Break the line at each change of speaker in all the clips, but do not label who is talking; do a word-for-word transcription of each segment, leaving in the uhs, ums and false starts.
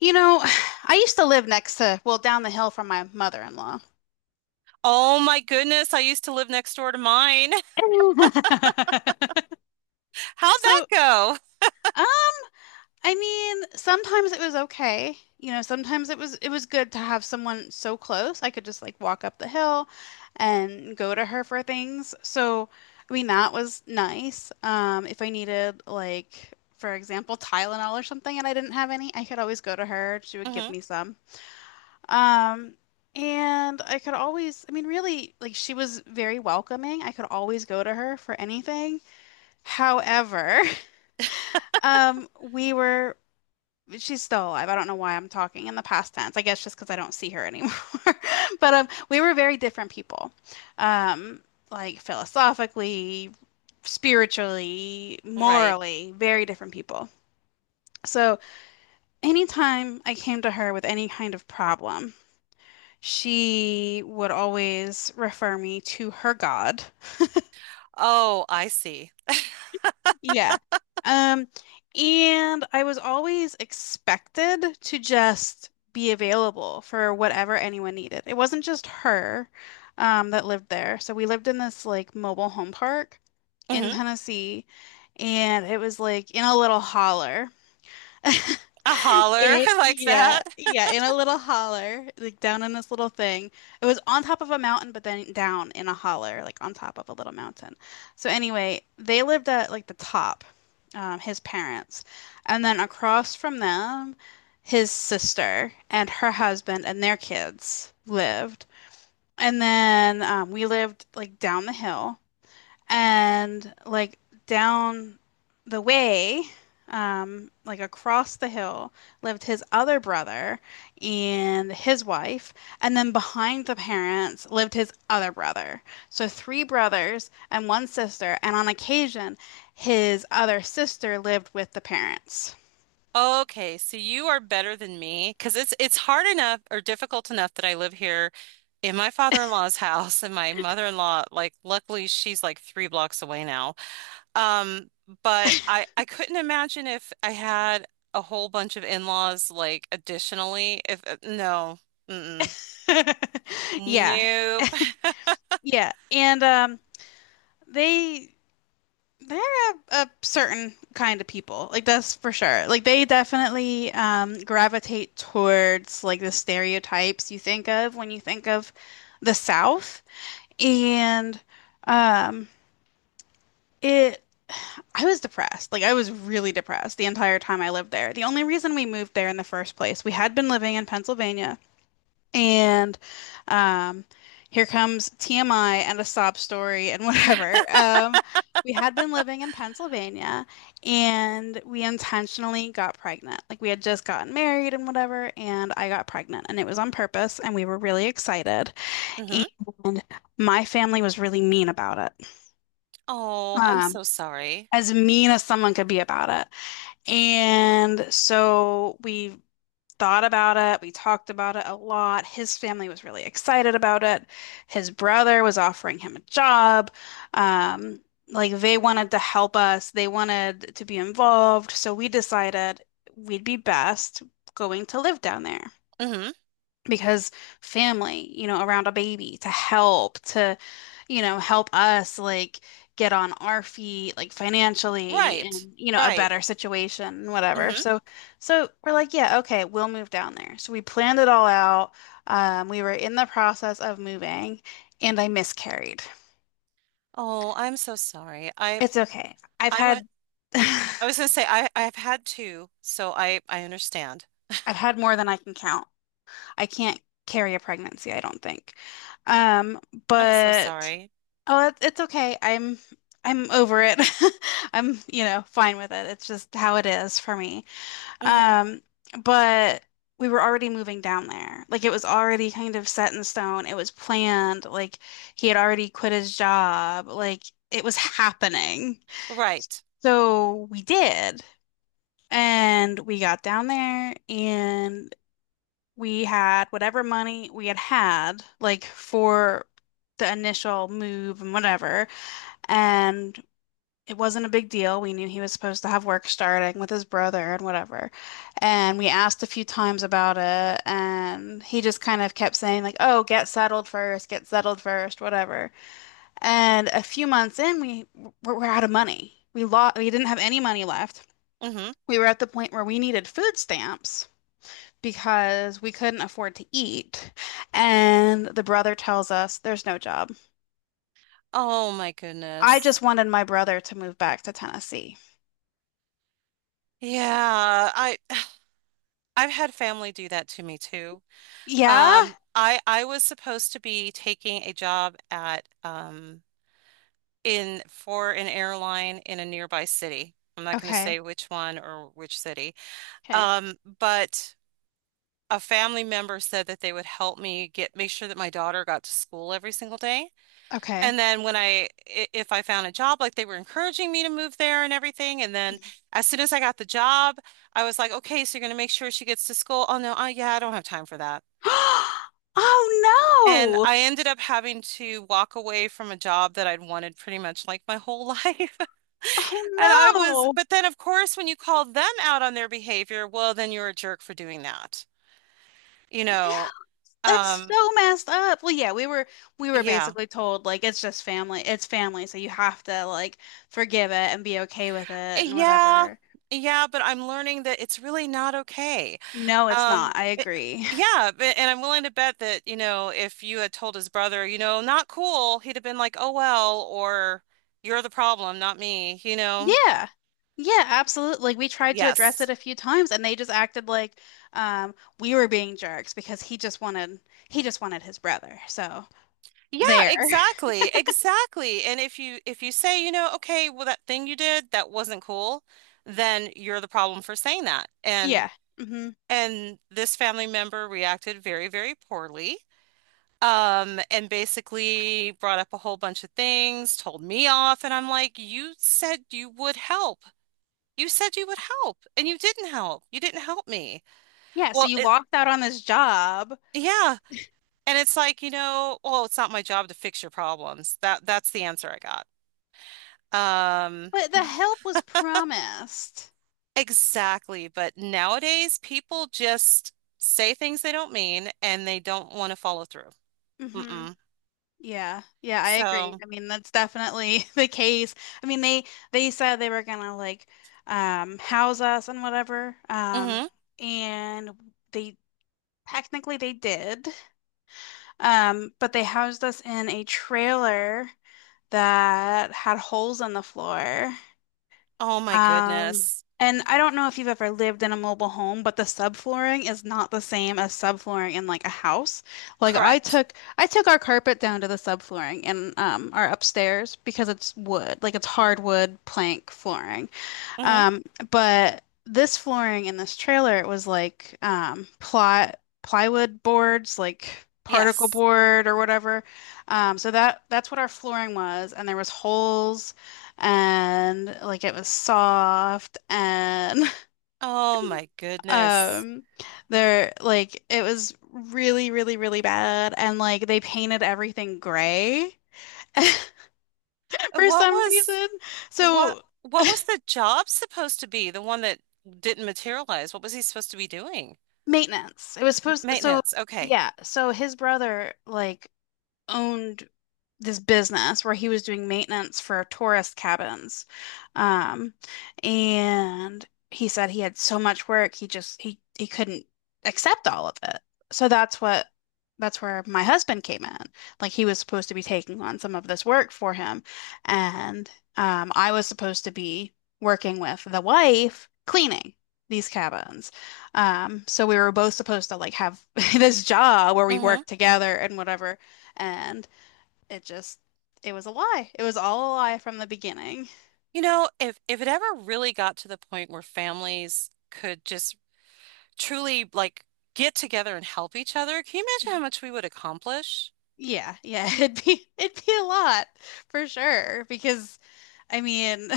You know, I used to live next to, well, down the hill from my mother-in-law.
Oh my goodness, I used to live next door to mine. How'd that
So,
go?
uh, I mean, sometimes it was okay. You know, sometimes it was it was good to have someone so close. I could just like walk up the hill and go to her for things. So, I mean, that was nice. Um, if I needed like, for example, Tylenol or something and I didn't have any, I could always go to her. She would give
Hmm.
me some. Um, and I could always, I mean, really, like she was very welcoming. I could always go to her for anything. However, um, we were, she's still alive. I don't know why I'm talking in the past tense. I guess just because I don't see her anymore. But um, we were very different people. Um, like philosophically, spiritually,
Right.
morally, very different people. So anytime I came to her with any kind of problem, she would always refer me to her god.
Oh, I see.
Yeah. Um, and I was always expected to just be available for whatever anyone needed. It wasn't just her, um, that lived there. So we lived in this like mobile home park in
Hmm.
Tennessee, and it was like in a little holler.
A holler.
It,
I like
yeah,
that.
yeah, in a little holler, like down in this little thing. It was on top of a mountain, but then down in a holler, like on top of a little mountain. So anyway, they lived at like the top, um, his parents, and then across from them, his sister and her husband and their kids lived, and then um, we lived like down the hill. And like down the way, um, like across the hill, lived his other brother and his wife. And then behind the parents lived his other brother. So three brothers and one sister. And on occasion, his other sister lived with the parents.
Okay, so you are better than me because it's it's hard enough or difficult enough that I live here in my father-in-law's house and my mother-in-law, like luckily she's like three blocks away now. Um, but I I couldn't imagine if I had a whole bunch of in-laws like additionally if uh, no. Mm-mm.
Yeah,
Nope.
yeah. And um, they They're a, a certain kind of people. Like that's for sure. Like they definitely um gravitate towards like the stereotypes you think of when you think of the South. And um it I was depressed. Like I was really depressed the entire time I lived there. The only reason we moved there in the first place, we had been living in Pennsylvania and um, here comes T M I and a sob story and whatever. Um, we had been living in Pennsylvania and we intentionally got pregnant. Like we had just gotten married and whatever, and I got pregnant and it was on purpose and we were really excited.
Mm-hmm.
And my family was really mean about it.
Oh, I'm
Um,
so sorry.
as mean as someone could be about it. And so we thought about it. We talked about it a lot. His family was really excited about it. His brother was offering him a job. Um, like they wanted to help us, they wanted to be involved. So we decided we'd be best going to live down there
Mm-hmm.
because family, you know, around a baby to help, to, you know, help us like get on our feet, like financially
Right.
and, you know, a
Right.
better situation and whatever.
Mm-hmm.
So, so we're like, yeah, okay, we'll move down there. So we planned it all out. Um, we were in the process of moving and I miscarried.
Oh, I'm so sorry. I
It's okay. I've
I went
had,
I
I've
was gonna say I I've had two, so I I understand.
had more than I can count. I can't carry a pregnancy, I don't think. Um,
I'm so
but
sorry.
Oh, it- it's okay. I'm I'm over it. I'm, you know, fine with it. It's just how it is for me.
Mm-hmm.
Um, but we were already moving down there. Like it was already kind of set in stone. It was planned. Like he had already quit his job. Like it was happening.
Right.
So we did. And we got down there and we had whatever money we had had, like for the initial move and whatever and it wasn't a big deal. We knew he was supposed to have work starting with his brother and whatever. And we asked a few times about it, and he just kind of kept saying like, "Oh, get settled first, get settled first, whatever." And a few months in, we were, were out of money. We lost, we didn't have any money left.
Mm-hmm.
We were at the point where we needed food stamps because we couldn't afford to eat. And the brother tells us there's no job.
Oh my
I
goodness.
just wanted my brother to move back to Tennessee.
Yeah, I I've had family do that to me too.
Yeah.
Um, I I was supposed to be taking a job at um in for an airline in a nearby city. I'm not going to
Okay.
say which one or which city.
Okay.
Um, but a family member said that they would help me get make sure that my daughter got to school every single day.
Okay.
And then when I i- if I found a job, like they were encouraging me to move there and everything. And then
Mhm.
as soon as I got the job, I was like, okay, so you're gonna make sure she gets to school. Oh no, uh, yeah, I don't have time for that.
Oh
And
no!
I ended up having to walk away from a job that I'd wanted pretty much like my whole life. And I was,
Oh
but then of course, when you call them out on their behavior, well, then you're a jerk for doing that, you
no!
know?
That's
Um,
so messed up. Well, yeah, we were we were
yeah.
basically told like it's just family. It's family, so you have to like forgive it and be okay with it and
Yeah.
whatever.
Yeah, but I'm learning that it's really not okay.
No, it's
Um,
not. I
it-
agree.
yeah, but, and I'm willing to bet that, you know, if you had told his brother, you know, not cool, he'd have been like, "Oh well," or "You're the problem, not me," you know.
Yeah. Yeah, absolutely. Like we tried to address
Yes.
it a few times and they just acted like um we were being jerks because he just wanted he just wanted his brother. So
Yeah,
there.
exactly. Exactly. And if you if you say, you know, okay, well that thing you did, that wasn't cool, then you're the problem for saying that. And
Yeah. Mhm.
and this family member reacted very, very poorly. Um, and basically brought up a whole bunch of things, told me off, and I'm like, you said you would help. You said you would help, and you didn't help. You didn't help me.
Yeah, so
Well,
you
it,
locked out on this job,
yeah. And it's like, you know, oh, it's not my job to fix your problems. That that's the answer I got. Um,
but the help was promised.
exactly. But nowadays people just say things they don't mean and they don't want to follow through.
Hmm.
Mm-mm.
Yeah. Yeah, I agree.
So,
I mean, that's definitely the case. I mean, they they said they were gonna like um house us and whatever. Um
hmm.
and they technically they did. Um, but they housed us in a trailer that had holes in the floor.
Oh my
Um,
goodness.
and I don't know if you've ever lived in a mobile home, but the subflooring is not the same as subflooring in like a house. Like I
Correct.
took I took our carpet down to the subflooring in um our upstairs because it's wood, like it's hardwood plank flooring.
Hmm.
Um, but this flooring in this trailer, it was like um, ply plywood boards, like particle
Yes.
board or whatever. Um, so that that's what our flooring was, and there was holes, and like it was soft, and
Oh my goodness.
um, there like it was really, really, really bad, and like they painted everything gray.
Uh,
For
What
some
was
reason.
what
So
what was the job supposed to be? The one that didn't materialize. What was he supposed to be doing?
Maintenance. It was supposed so
Maintenance. Okay.
yeah, so his brother like owned this business where he was doing maintenance for tourist cabins. Um, and he said he had so much work, he just he he couldn't accept all of it. So that's what that's where my husband came in. Like he was supposed to be taking on some of this work for him, and um, I was supposed to be working with the wife cleaning these cabins. Um, so we were both supposed to like have this job where we
Hmm.
work together and whatever. And it just it was a lie. It was all a lie from the beginning.
You know, if if it ever really got to the point where families could just truly like get together and help each other, can you imagine how much we would accomplish?
Yeah, yeah, it'd be it'd be a lot for sure because I mean,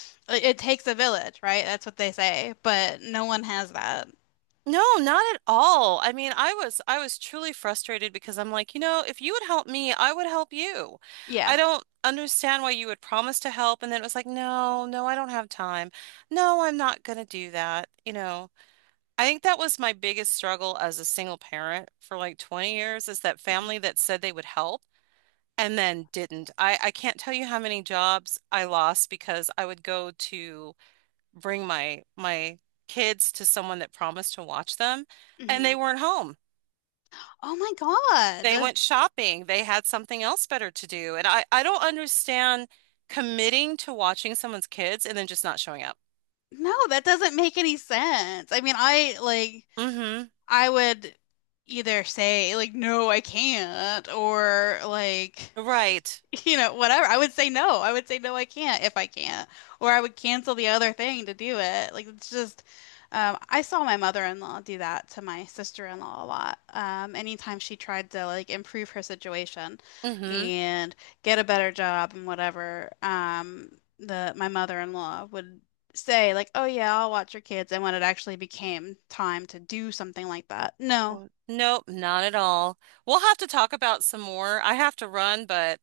it takes a village, right? That's what they say, but no one has that.
No, not at all. I mean, I was I was truly frustrated because I'm like, you know, if you would help me, I would help you. I
Yeah.
don't understand why you would promise to help and then it was like, no, no, I don't have time. No, I'm not gonna do that. You know, I think that was my biggest struggle as a single parent for like twenty years is that
Mhm.
family that said they would help and then didn't. I I can't tell you how many jobs I lost because I would go to bring my my kids to someone that promised to watch them, and
Mhm.
they weren't home.
Oh my
They
God.
went shopping. They had something else better to do. And I I don't understand committing to watching someone's kids and then just not showing up.
No, that doesn't make any sense. I mean, I like
Mm-hmm.
I would either say like no, I can't or like
Right.
you know, whatever. I would say no. I would say no, I can't if I can't. Or I would cancel the other thing to do it. Like it's just um I saw my mother-in-law do that to my sister-in-law a lot. Um anytime she tried to like improve her situation
Mm-hmm.
and get a better job and whatever, um the my mother-in-law would say like, "Oh yeah, I'll watch your kids." And when it actually became time to do something like that, no.
Well, nope, not at all. We'll have to talk about some more. I have to run, but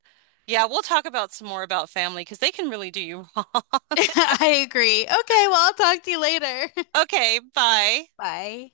yeah, we'll talk about some more about family because they can really do you wrong.
I agree. Okay, well, I'll talk to you later.
Okay, bye.
Bye.